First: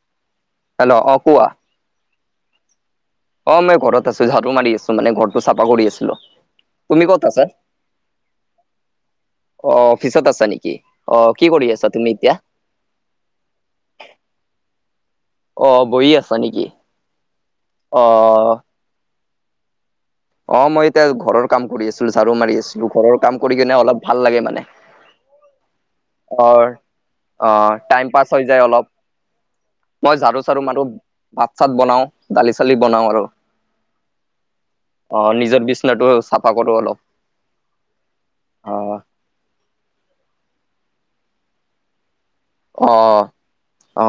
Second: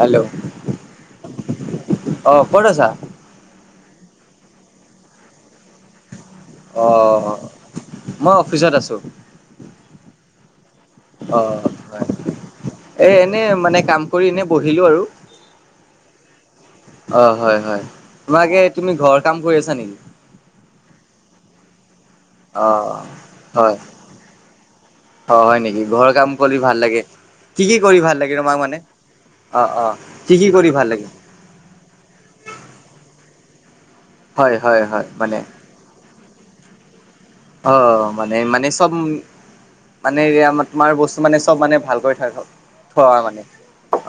Hello hello, অ' কোৱা। অ' ক'ত আছা? অ' মই ঘৰত আছো। ঝাৰু মাৰি আছোঁ মানে ঘৰটো চাফা কৰি আছিলো। অ', তুমি অ', ক'ত অ', অ', আছা ম‌ই অফি ফিচত আছোঁ অ, অফিচত আছা নেকি? অ কি কৰি আছা হয় তুমি এতিয়া? এ এনেই মানে, কাম কৰি এনে বহিলো আৰু অ বহি আছা নেকি অ' হয়, হয়, অ তোমাক এ তুমি ঘৰৰ কাম কৰি আছা নেকি? অ' মই এতিয়া ঘৰৰ কাম কৰি আছিলো। ঝাৰু মাৰি অ আছিলো। ঘৰৰ কাম কৰি হয় কিনে অলপ ভাল লাগে মানে অ, হয় নেকি, ঘৰৰ কাম অ কৰি ভাল লাগে? অ কি কি কৰি টাইম ভাল পাছ লাগে হৈ যায় তোমাক মানে? অলপ অ, অ, মই কি ঝাৰু কি চাৰু কৰি মাৰো ভাল লাগে? ভাত চাত বনাও দালি চালি বনাও আৰু, হয় হয় হয় অ' মানে নিজৰ বি [unintelligible] চাফা কৰোঁ অলপ। অ' মানে মানে অ চব মানে [unintelligible] তোমাৰ বস্তু মানে চব মানে ভাল কৰি থৈ হক, অ থোৱা মানে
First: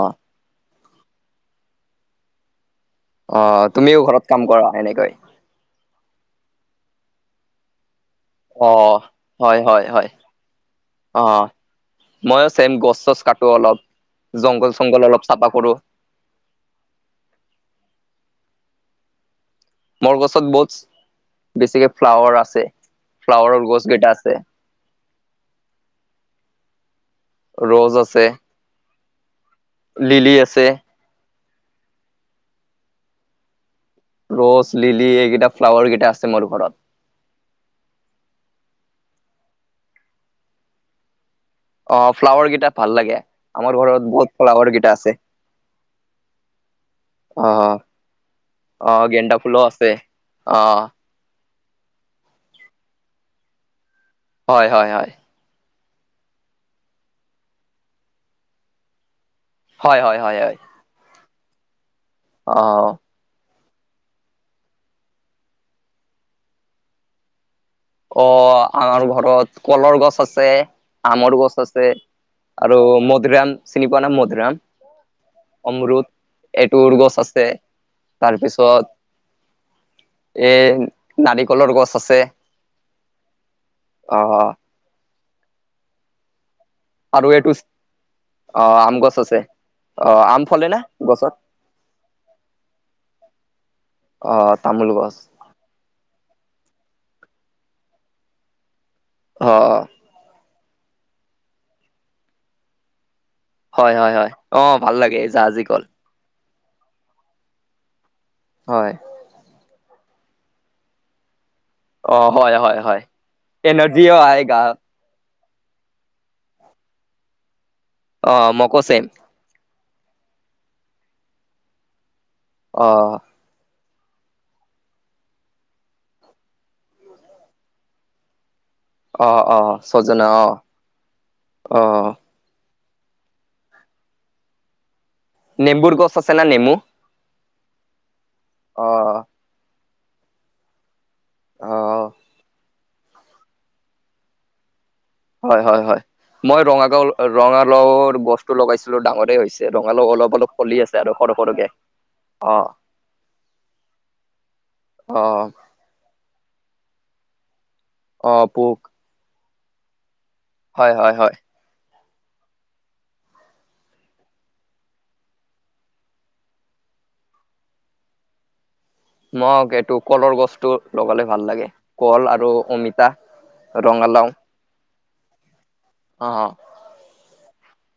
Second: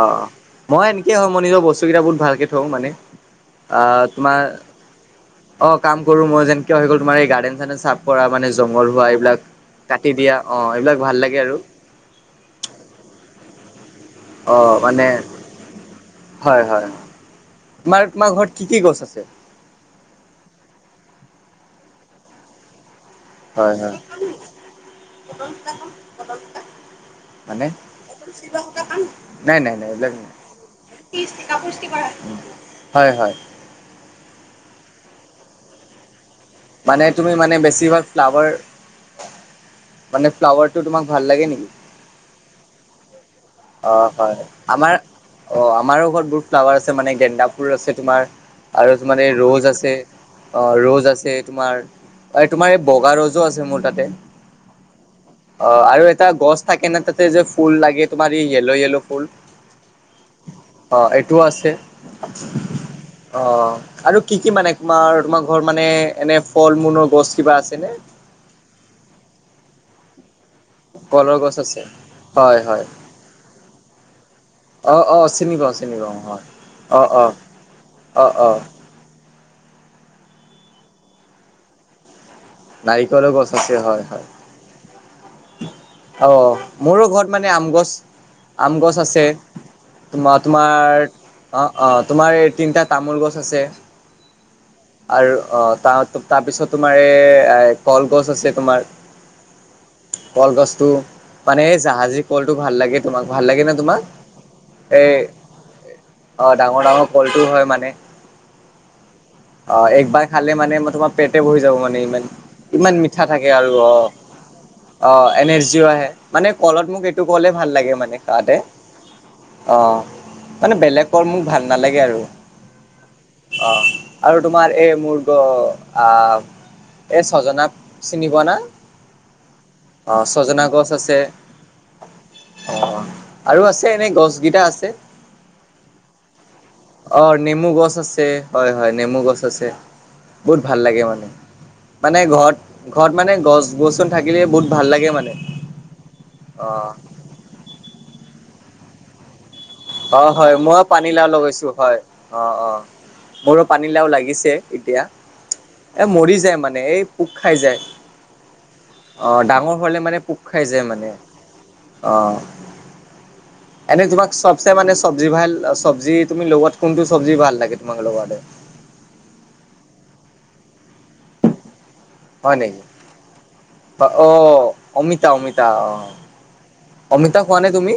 অ'। মই এনেকেই হওঁ মই নিজৰ বস্তুকেইটা বহুত ভালকে থওঁ মানে। অ' আহ তুমিও ঘৰত তোমাৰ কাম কৰা এনেকৈ। অ' কাম কৰোঁ মই যেনকে হৈ গ'ল তোমাৰ এই গাৰ্ডেন গাৰ্ডেন চাফ পৰা মানে অ জংঘল হোৱা এইবিলাক হয় হয় হয় কাটি দিয়া অ' এইবিলাক ভাল লাগে আৰু। মইও ছেম গছ চছ কাটোঁ অলপ। জংঘল অ' চংঘল মানে অলপ চাফা কৰো। হয় হয়, তোমাৰ তোমাৰ ঘৰত কি কি গছ আছে? মোৰ গছত বহুত বেছিকে ফ্লাৱাৰ আছে, ফ্লাৱাৰৰ হয় গছ হয় কেইটা আছে। মানে। ৰ'জ আছে, নাই নাই নাই নাই লিলি আছে। এইবিলাক, হয় হয়। ৰ'জ, লিলি এইকেইটা ফ্লাৱাৰকেইটা আছে মোৰ ঘৰত। মানে তুমি মানে বেছিভাগ ফ্লাৱাৰ, মানে ফ্লাৱাৰটো তোমাক ভাল লাগে নেকি। অ' ফ্লাৱাৰ কেইটা ভাল লাগে আমাৰ অ ঘৰত হয় বহুত ফ্লাৱাৰ আমাৰ কেইটা আছে। অ' আমাৰো ঘৰত বহুত ফ্লাৱাৰ আছে মানে গেন্দা ফুল অ' আছে তোমাৰ। আৰুজ অ' মানে গেন্দা ফুলো ৰ'জ আছে, অ' ৰ'জ আছে। তোমাৰ, তোমাৰ এই বগা ৰ'জো আছে মোৰ তাতে। হয় হয় হয়। অ' আৰু এটা গছ থাকে নে তাতে যে ফুল লাগে তোমাৰ এই য়েলো য়েলো ফুল। হয় হয় হয় হয়। অ' এইটো আছে। অ'। অ' আৰু কি কি মানে তোমাৰ, তোমাৰ ঘৰত মানে এনে ফল মূনৰ গছ কিবা আছে নে? অ' আমাৰ ঘৰত কলৰ গছ আছে। আমৰ গছ আছে হয় আৰু হয় মধুৰিয়াম চিনি পোৱা নে মধৰাম। অ অ চিনি পাওঁ চিনি অমৰুত পাওঁ হয় এইটোৰ অ গছ অ আছে অ অ তাৰপিছত এই নাৰিকলৰ গছ আছে। নাৰিকলৰ গছ আছে হয় হয়। আহ অ' মোৰো আৰু ঘৰত এইটো মানে আম গছ, আম গছ আছে। অ আম ফলে না তোমা-তোমাৰ অ', গছত অ', তোমাৰ এই তিনিটা তামোল গছ আছে। অ' তামুল গছ। আৰু অ' তা-তাৰপিছত তোমাৰ এই এ, কলগছ আছে তোমাৰ। হ। কলগছটো মানে জাহাজী কলটো ভাল লাগে। তোমাক ভাল লাগে নে হয় তোমাক, হয় হয় অ ভাল এ লাগে জাহাজী কল অ' ডাঙৰ ডাঙৰ কলটোও হয় মানে। হয়। অ' একবাৰ খালে মানে মই তোমাৰ পেটে ভৰি যাব মানে অ ইমান, ইমান মিঠা থাকে আৰু অ'। পায় গা অ' এনাৰজিও আহে, মানে কলত মোক এইটো কলে ভাল লাগে মানে অ খাতে। মকো চেম অ' মানে বেলেক কল মোক ভাল নালাগে আৰু। অ'। অ' আৰু তোমাৰ এই [unintelligible] আহ এই ছজনা চিনি পোৱা না? অ', অ', ছজনা অ', অ'। অ' আৰু আছে এনেই গছ কেইটা আছে। নেম্বুুৰ গছ আছে নে নেমু? অ' নেমু গছ আছে হয় অ হয় নেমু গছ আছে, বহুত ভাল লাগে মানে। অ মানে ঘৰত, ঘৰত মানে গছ গছনি থাকিলে বহুত ভাল লাগে মানে। হয় হয় হয়। মই অ ৰঙা গাও ৰঙালওৰ গছটো লগাইছিলোঁ ডাঙৰে হৈছে। ৰঙালাও অলপ অ' অলপ হয়। ফলি মই আছে আৰু পানীলাও সৰু সৰুকে লগাইছোঁ হয়। অ', অ'। মোৰো পানীলাও লাগিছে এতিয়া, অ এ, মৰি যায় মানে এই পোক খাই যায়। অ' পোক। অ' ডাঙৰ হ'লে মানে পোক খাই যাই হয় মানে। হয় হয় অ'। এনে তোমাক চব চে মানে চব্জি ভাল, চব্জি তুমি লগোৱাত কোনটো চব্জি ভাল লাগে তোমাক লগালে? মক এইটো কলৰ গছটো লগালে ভাল লাগে। কল আৰু অমিতা। পা ৰঙালাও অ' অমিতা, অমিতা অ'। অ', অ'। অমিতা খোৱানে তুমি?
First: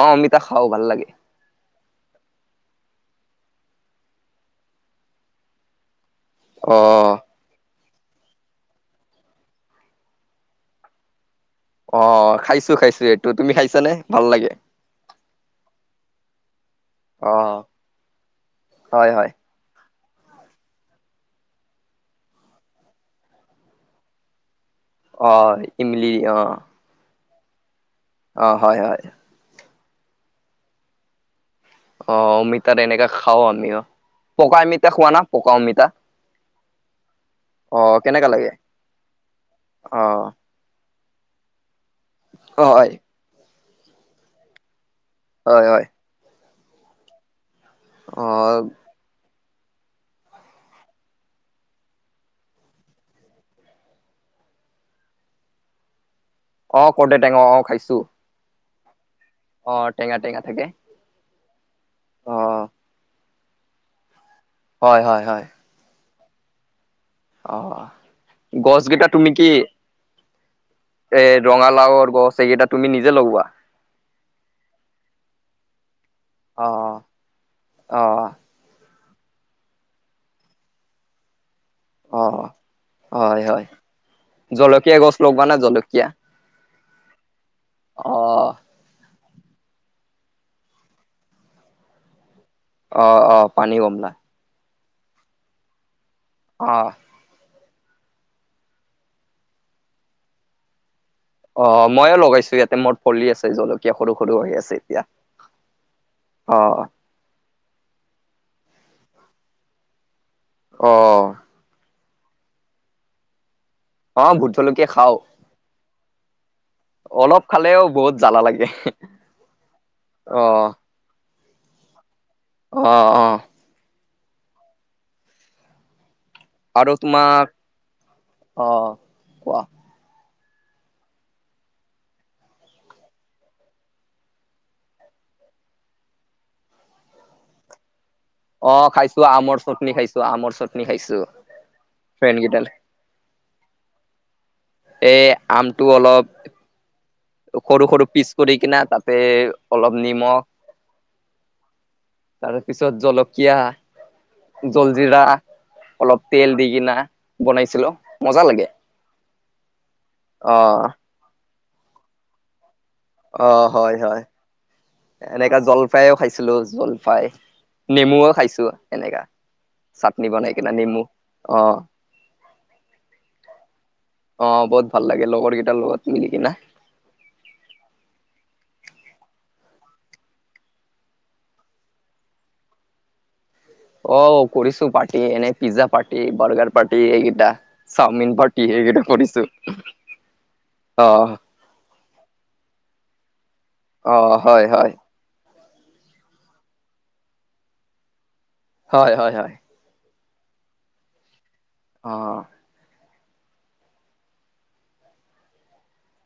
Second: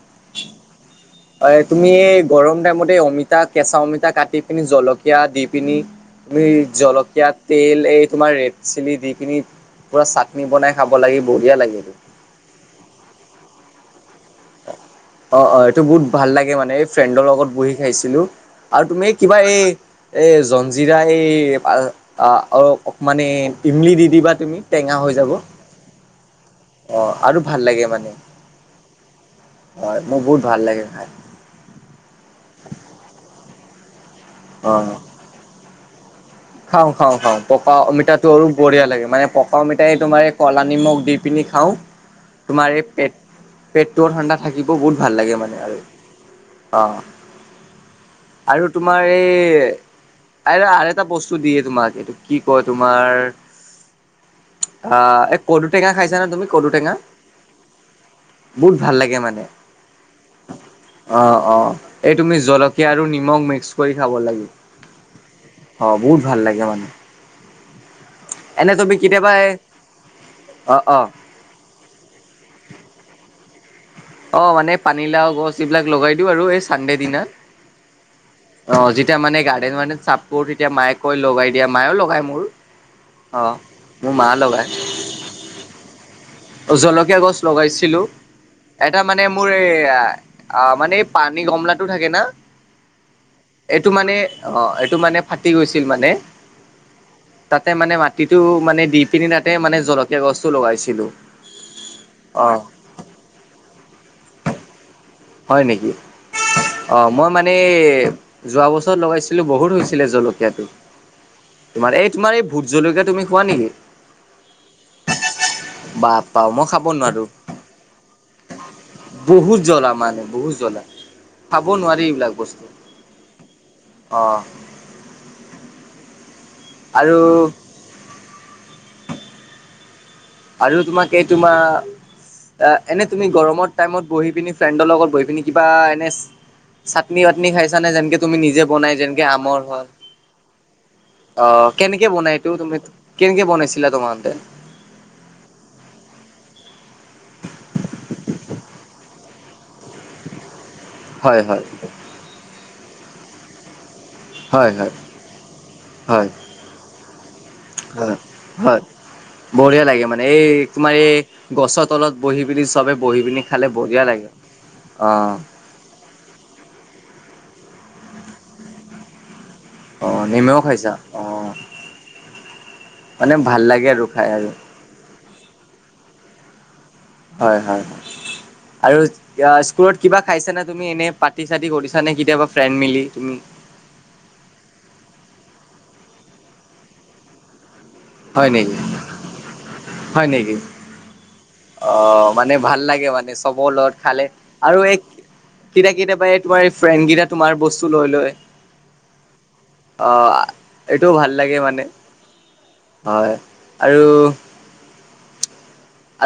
অ' অমিতা খাওঁ ভাল লাগে। এই তুমি এই গৰম টাইমতে অমিতা, কেঁচা অমিতা কাটি পিনি জলকীয়া দি পিনি তুমি অ জলকীয়াত তেল এই তোমাৰ ৰেড চিলি দি কিনি পোৰা চাটনি বনাই খাব লাগি বঢ়িয়া লাগে। এইটো। অ' খাইছোঁ খাইছোঁ এইটো। তুমি খাইছানে? ভাল লাগে। অ', অ' এইটো বহুত ভাল লাগে মানে, এই ফ্ৰেণ্ডৰ অ লগত বহি খাইছিলোঁ। আৰু তুমি হয় হয় কিবা এই এই জঞ্জিৰা এই আ, অ' এ অ-অকমান এ, ইমলি দি দিবা তুমি। টেঙা হৈ যাব অ' ইমলি অ'। অ' আৰু ভাল লাগে মানে। অ' হয় হয়। হয় মোৰ বহুত ভাল লাগে খাই। অ' অমিতা তেনেকা খাওঁ আমি অ'। পকা অমিতা অ'। খোৱা না পকা অমিতা? খাওঁ খাওঁ খাওঁ। পকা অ অমিতাটো কেনেকা আৰু লাগে বঢ়িয়া লাগে মানে পকা অমিতাই তোমাৰ অ এই ক'লা নিমখ দি পিনি খাওঁ, তোমাৰ এই হয় পেট পেটটোও ঠাণ্ডা থাকিব বহুত ভাল লাগে মানে হয় আৰু হয় অ'। অ আৰু তোম তোমাৰ এ, আৰ আন এটা বস্তু তো দিয়ে তোমাক, এইটো কি কয় তোমাৰ আ, এই কৰ্দৈ টেঙা খাইছানে তুমি? কদু অ' টেঙা কৰ্দৈ টেঙা অ' খাইছোঁ। বহুত ভাল লাগে মানে। অ' টেঙা টেঙা থাকে। অ', অ' এই অ তুমি জলকীয়া আৰু নিমখ মিক্স কৰি খাব লাগিব। হয় হয় হয়। অ' বহুত ভাল লাগে মানে। অ' এনে গছকেইটা তুমি কেতিয়াবা কি অ অ এ ৰঙালাওৰ গছ এইকেইটা তুমি নিজে লগোৱা? অ' মানে পানীলাও গছ এইবিলাক লগাই দিওঁ আৰু এই অ চানডে দিনা অ অ' যি তিয়া মানে গাৰ্ডন মাৰ্দেন চাপ কৰোঁ তেতিয়া মায়ে কই লগাই দিয়া মায়ো অ লগায় মোৰ। অ' মোৰ মা লগায়। প্ৰৱানা জলকীয়া। জলকীয়া গছ লগাইছিলোঁ। অ এটা মানে মোৰ এই মানে এই পানী গমলটো থাকে না। অ অ পানী এইটো গমলা মানে অ' এইটো মানে ফাটি গৈছিল মানে। অ'। তাতে মানে মাটিটো মানে দি পিনি তাতে মানে জলকীয়া গছটো লগাইছিলোঁ। অ' ময়ো লগাইছোঁ ইয়াতে, মোৰ পলি আছে জলকীয়া সৰু সৰু হৈ আছে এতিয়া। হয় নেকি? অ' মই মানে যোৱা বছৰত লগাইছিলোঁ, বহুত হৈছিলে জল কিয়াটো। অ তোমাৰ এই তোমাৰ এই ভোট জলকীয়া তুমি খোৱা নেকি? অ', ভোট জলকীয়া খাও বাপ পাও মই খাব নোৱাৰো অলপ খালেও বহুত জ্বালা লাগে বহুত জ্বল আমাৰ অ বহুত জ্বলা খাব নোৱাৰি এইবিলাক বস্তু। অ', অ' অ' আৰু তোমাক অ', কোৱা আৰু তোমাক কেই তোমাৰ এনে তুমি গৰমৰ টাইমত বহি পিনি ফ্ৰেণ্ডৰ লগত বহি পিনি কিবা এনে চাটনি ৱাটনি খাইছা নে যেনকে তুমি নিজে অ বনাই খাইছো যেনেকে আমৰ হয় চাটনি খাইছো আমৰ চাটনি খাইছো অ', কেনেকে ফ্ৰেণ্ড বনাইতটো কেইডাল তুমি কেনেকে বনাইছিলা তোমালোকে এই আমটো অলপ সৰু সৰু পিচ কৰি কিনা তাতে অলপ নিমখ হয় হয়। তাৰ পিছত জলকীয়া হয় হয় জলজিৰা অলপ হয় তেল দি কিনা বনাইছিলো হয় মজা লাগে হয় বঢ়িয়া লাগে মানে এই অ তোমাৰ এই গছৰ তলত বহি পেলি চবে বহি পিনি অ খালে হয় বঢিয়া হয় লাগে। অ এনেকা জলফাইও খাইছিলো জলফাই নেমুও খাইছো এনেকা অ চাটনি বনাই নেমেও কিনে খাইছা নিমু অ আহ মানে ভাল লাগে আৰু খাই আৰু বহুত ভাল লাগে লগৰকেইটাৰ লগত মিলিকিনে হয় হয় হয় আৰু স্কুলত কিবা খাইছা তুমি এনে পাৰ্টি চাৰটি কৰিচা নে কেতিয়াবা ফ্ৰেণ্ড মিলি তুমি অ', কৰিছো পাৰ্টি এনেই পিজ্জা পাৰ্টি, বাৰ্গাৰ পাৰ্টি এইকেইটা চাওমিন হয় পাৰটি নেকি সেইকেইটা কৰিছো হয় নেকি অ' অ' মানে ভাল লাগে মানে চবৰ লগত খালে অ', হয়, আৰু হয়, এই কেইটা কেইতিয়াবা এই তোমাৰ এই ফ্ৰেণ্ড কেইটা তোমাৰ বস্তু লৈ লয় হয় হয় হয়। অ', এইটোও ভাল লাগে মানে অ', হয় আৰু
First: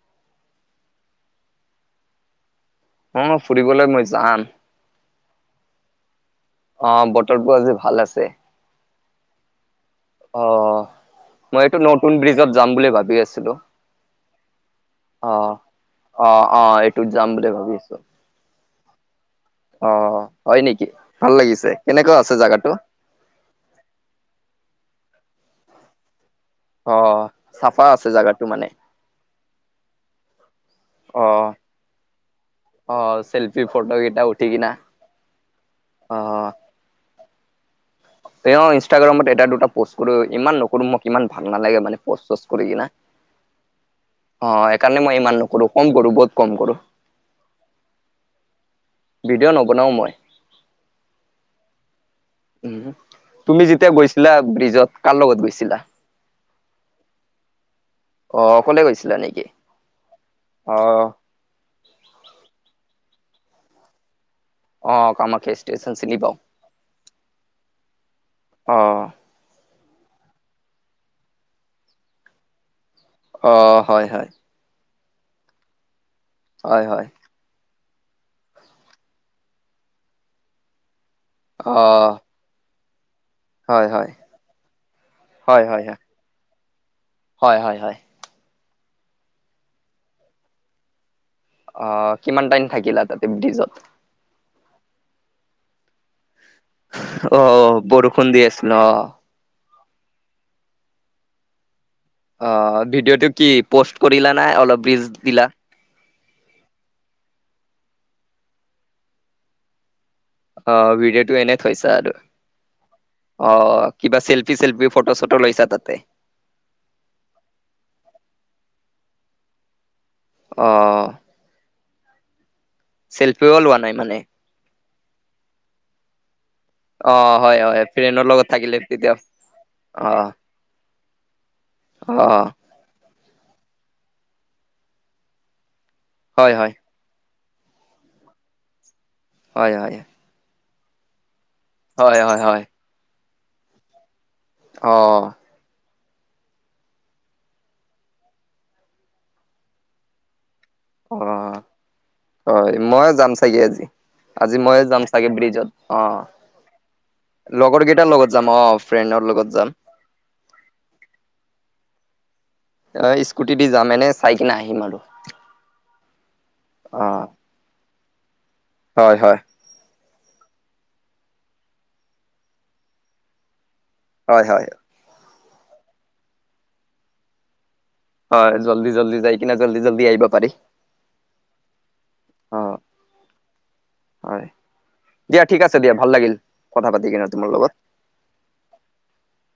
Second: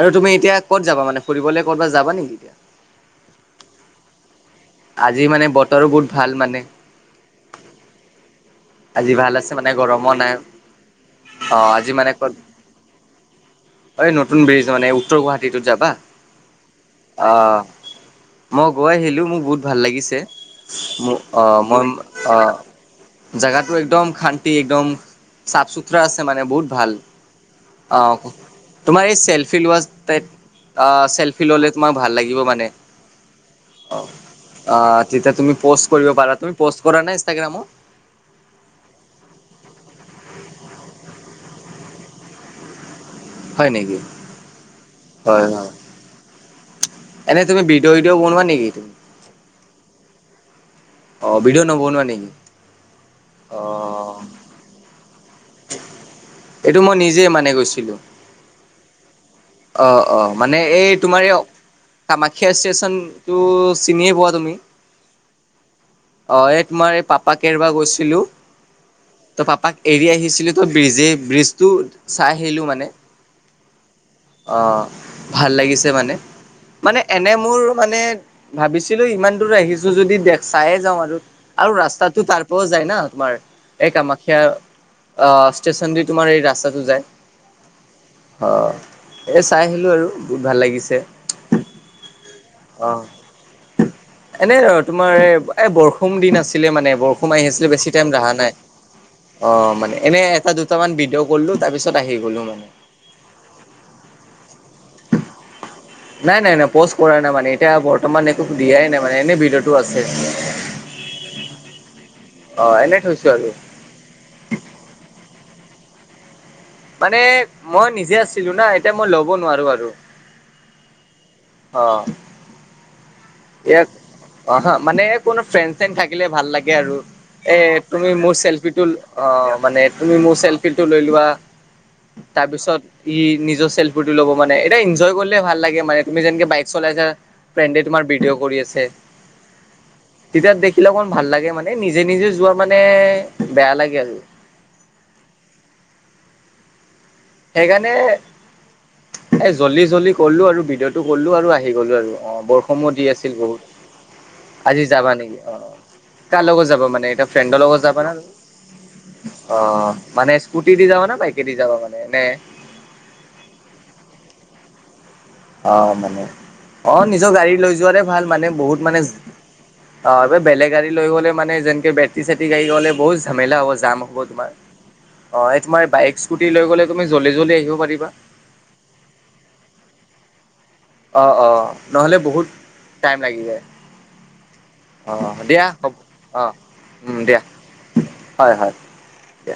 আৰু তুমি এতিয়া ক'ত যাব মানে ফুৰিবলৈ ক'ৰবাত যাবা নেকি এতিয়া অ', ফুৰিবলৈ মই যাম আজি মানে বতৰো বহুত ভাল মানে অ', বতৰটো আজি ভাল আছে। আজি ভাল আছে মানে গৰমো নাই অ', অ মই এইটো আজি নতুন মানে ক'ত ব্ৰিজত যাম বুলি ভাবি আছিলো অ', এই নতুন ব্ৰিজ মানে উত্তৰ অ', গুৱাহাটীটোত যাবা অ', এইটো যাম বুলি অ ভাবি আছো। মই গৈ আহিলো মোক বহুত ভাল লাগিছে অ', হয় নেকি মোক ভাল লাগিছে কেনেকুৱা আছে জোগাটো জাগাটো একদম শান্তি একদম চাফ চুতৰা আছে মানে বহুত ভাল অ', চাফা আছে অ', জাগাটো মানে তোমাৰ এই চেলফি লোৱা ষ্টেণ্ড অ', চেল্ফি ল'লে তোমাক ভাল লাগিব মানে। অ', চেল্ফি ফটো কেইটা উঠি কিনা অ', তেতিয়া তুমি পষ্ট কৰিব পাৰা অ', তুমি পষ্ট কৰা নাই ইনষ্টাগ্ৰামত তেওঁ ইনষ্টাগ্ৰামত এটা দুটা পোষ্ট কৰোঁ ইমান নকৰোঁ মোক ইমান ভাল নালাগে মানে প'ষ্ট চষ্ট কৰি কিনা হয় নেকি। অ', সেইকাৰণে মই ইমান হয় হয় নকৰো কম কৰো বহুত কম কৰো এনে তুমি ভিডিঅ' ইউিঅ' বনোৱা নেকি? ভিডিঅ' নবনাও মই। অ', ভিডিঅ' নবনোৱা নেকি উম অ তুমি যেতিয়া গৈছিলা ব্ৰিজত কাৰ লগত গৈছিলা? এইটো মই নিজেই মানে গৈছিলোঁ। অ' অকলে গৈছিলা নেকি? অ' অ' মানে অ এই তোমাৰ কামাখ্যা ষ্টেচনটো চিনিয়ে পোৱা তুমি? অ কামাখ্যা ষ্টেচন চিনি পাওঁ অ ' এই তোমাৰ এই পাপাক এৰিব গৈছিলো। অ ত' পাপাক এৰি আহিছিলো ত' ব্ৰিজেই ব্ৰিজটো চাই আহিলোঁ মানে। অঁ হয় হয়। অঁ ভাল লাগিছে মানে হয় মানে হয় এনে মোৰ মানে ভাবিছিলো ইমান দূৰ আহিছো যদি দে চাইে যাওঁ আৰু, আৰু অ ৰাস্তাটো তাৰ যায় না তোমাৰ হয় এই হয় কামাখ্যা অ' হয় হয় ষ্টেচন হয় দি তোমাৰ এই ৰাস্তাটো যায়। হয় হয় হয়। অঁ। এ চাই আহিলো আৰু বহুত ভাল লাগিছে। অ' কিমান টাইম অ থাকিলা তাতে ব্ৰিজত? এনে ৰ তোমাৰ এ বৰষুণ দিন আছিলে মানে। বৰষুণ অ আহিছিল বেছি টাইম বৰষুণ ৰহা দি নাই। আছিল অ অ' মানে এনে এটা দুটামান বি কৰলো তাৰপছত আহি গ'ল। অ' ভিডিঅ'টো কি প'ষ্ট কৰিলা নাই অলপ ৰিলজ দিলা? নাই নাই নাই প'ষ্ট কৰা নাই মানে এতিয়া বৰ্তমান একো দিয়াই নাই মানে এনে ভিডিঅ'টো আছে। অ' ভিডিঅ'টো এনেই থৈছা আৰু অ এনে থৈছো আৰু অ'। কিবা চেল্ফি চেল্ফি ফটো-চটো লৈছা তাতে? মানে মই নিজে আছিলো না এতিয়া মই ল'ব নোৱাৰো আৰু। অ'। অ'। চেল্ফিওঁ লোৱা ইয়াক নাই মানে? অ' হ মানে কোনো ফ্ৰেণ্ড-চেণ্ড থাকিলে ভাল লাগে আৰু। অ এ হয় হয় তুমি ফ্ৰেণ্ডৰ মোৰ লগত চেল্ফি থাকিলে টো তেতিয়া অ মানে অ তুমি মোৰ চেল্ফিটো লৈ লোৱা। অ তাৰ পিছত ই নিজৰ চেল্ফি টো ল'ব মানে এনে এনজয় কৰিলে ভাল লাগে মানে। তুমি যেনেকে হয় বাইক হয় চলাই আছা ফ্ৰেণ্ডে তোমাৰ ভিডিঅ' কৰি আছে। হয় হয়। তেতিয়া দেখিলে অকমান ভাল লাগে মানে নিজে হয় নিজে হয় যোৱা হয় মানে বেয়া লাগে আৰু। অ'। সেইকাৰণে এ জল্দি জল্দি কৰিলো আৰু ভিডিঅ'টো। টো অ কৰলো আৰু আহি গ'লো আৰু অ' হয় বৰষুণো দি মইয়ে যাম আছিল চাগে আজি বহুত। মইয়ে আজি যাম যাবা চাগে নেকি? অ' ব্ৰিজত কাৰ লগত যাবা মানে এটা ফ্ৰেণ্ডৰ লগৰ লগত যাবা কেইটাৰ না যাম অ ফ্ৰেণ্ডৰ লগত যাম অ' মানে স্কুটি দি যাবা নে বাইকে দি যাবা? মানে এনে অ' স্কুটি দি যাম এনে চাই কিনে আহিম আৰু। অ' মানে অ নিজৰ গাড়ী লৈ যোৱাতে ভাল। মানে বহুত মানে হয় হয় অ' এই বেলেগ গাড়ী লৈ গ'লে মানে যেনেকে বেটেৰী- চেটৰী গাড়ী হ'লে বহুত জামেলা হব যাম হব। হ'ব হয় তোমাৰ হয় অ' এই তোমাৰ বাইক স্কুটি লৈ গ'লে তুমি জল্দি জল্দি আহিব পাৰিবা। হয় জল্দি জল্দি যাই কিনে জল্দি জল্দি আহিব পাৰি। অঁ অঁ নহ'লে বহুত অ টাইম লাগি যায়। হয় অ' ঠিক দিয়া আছে হব ভাল লাগিল অ' কথা পাতি উম কিনে দিয়া তোমাৰ লগত। হয় হয়। দিয়া।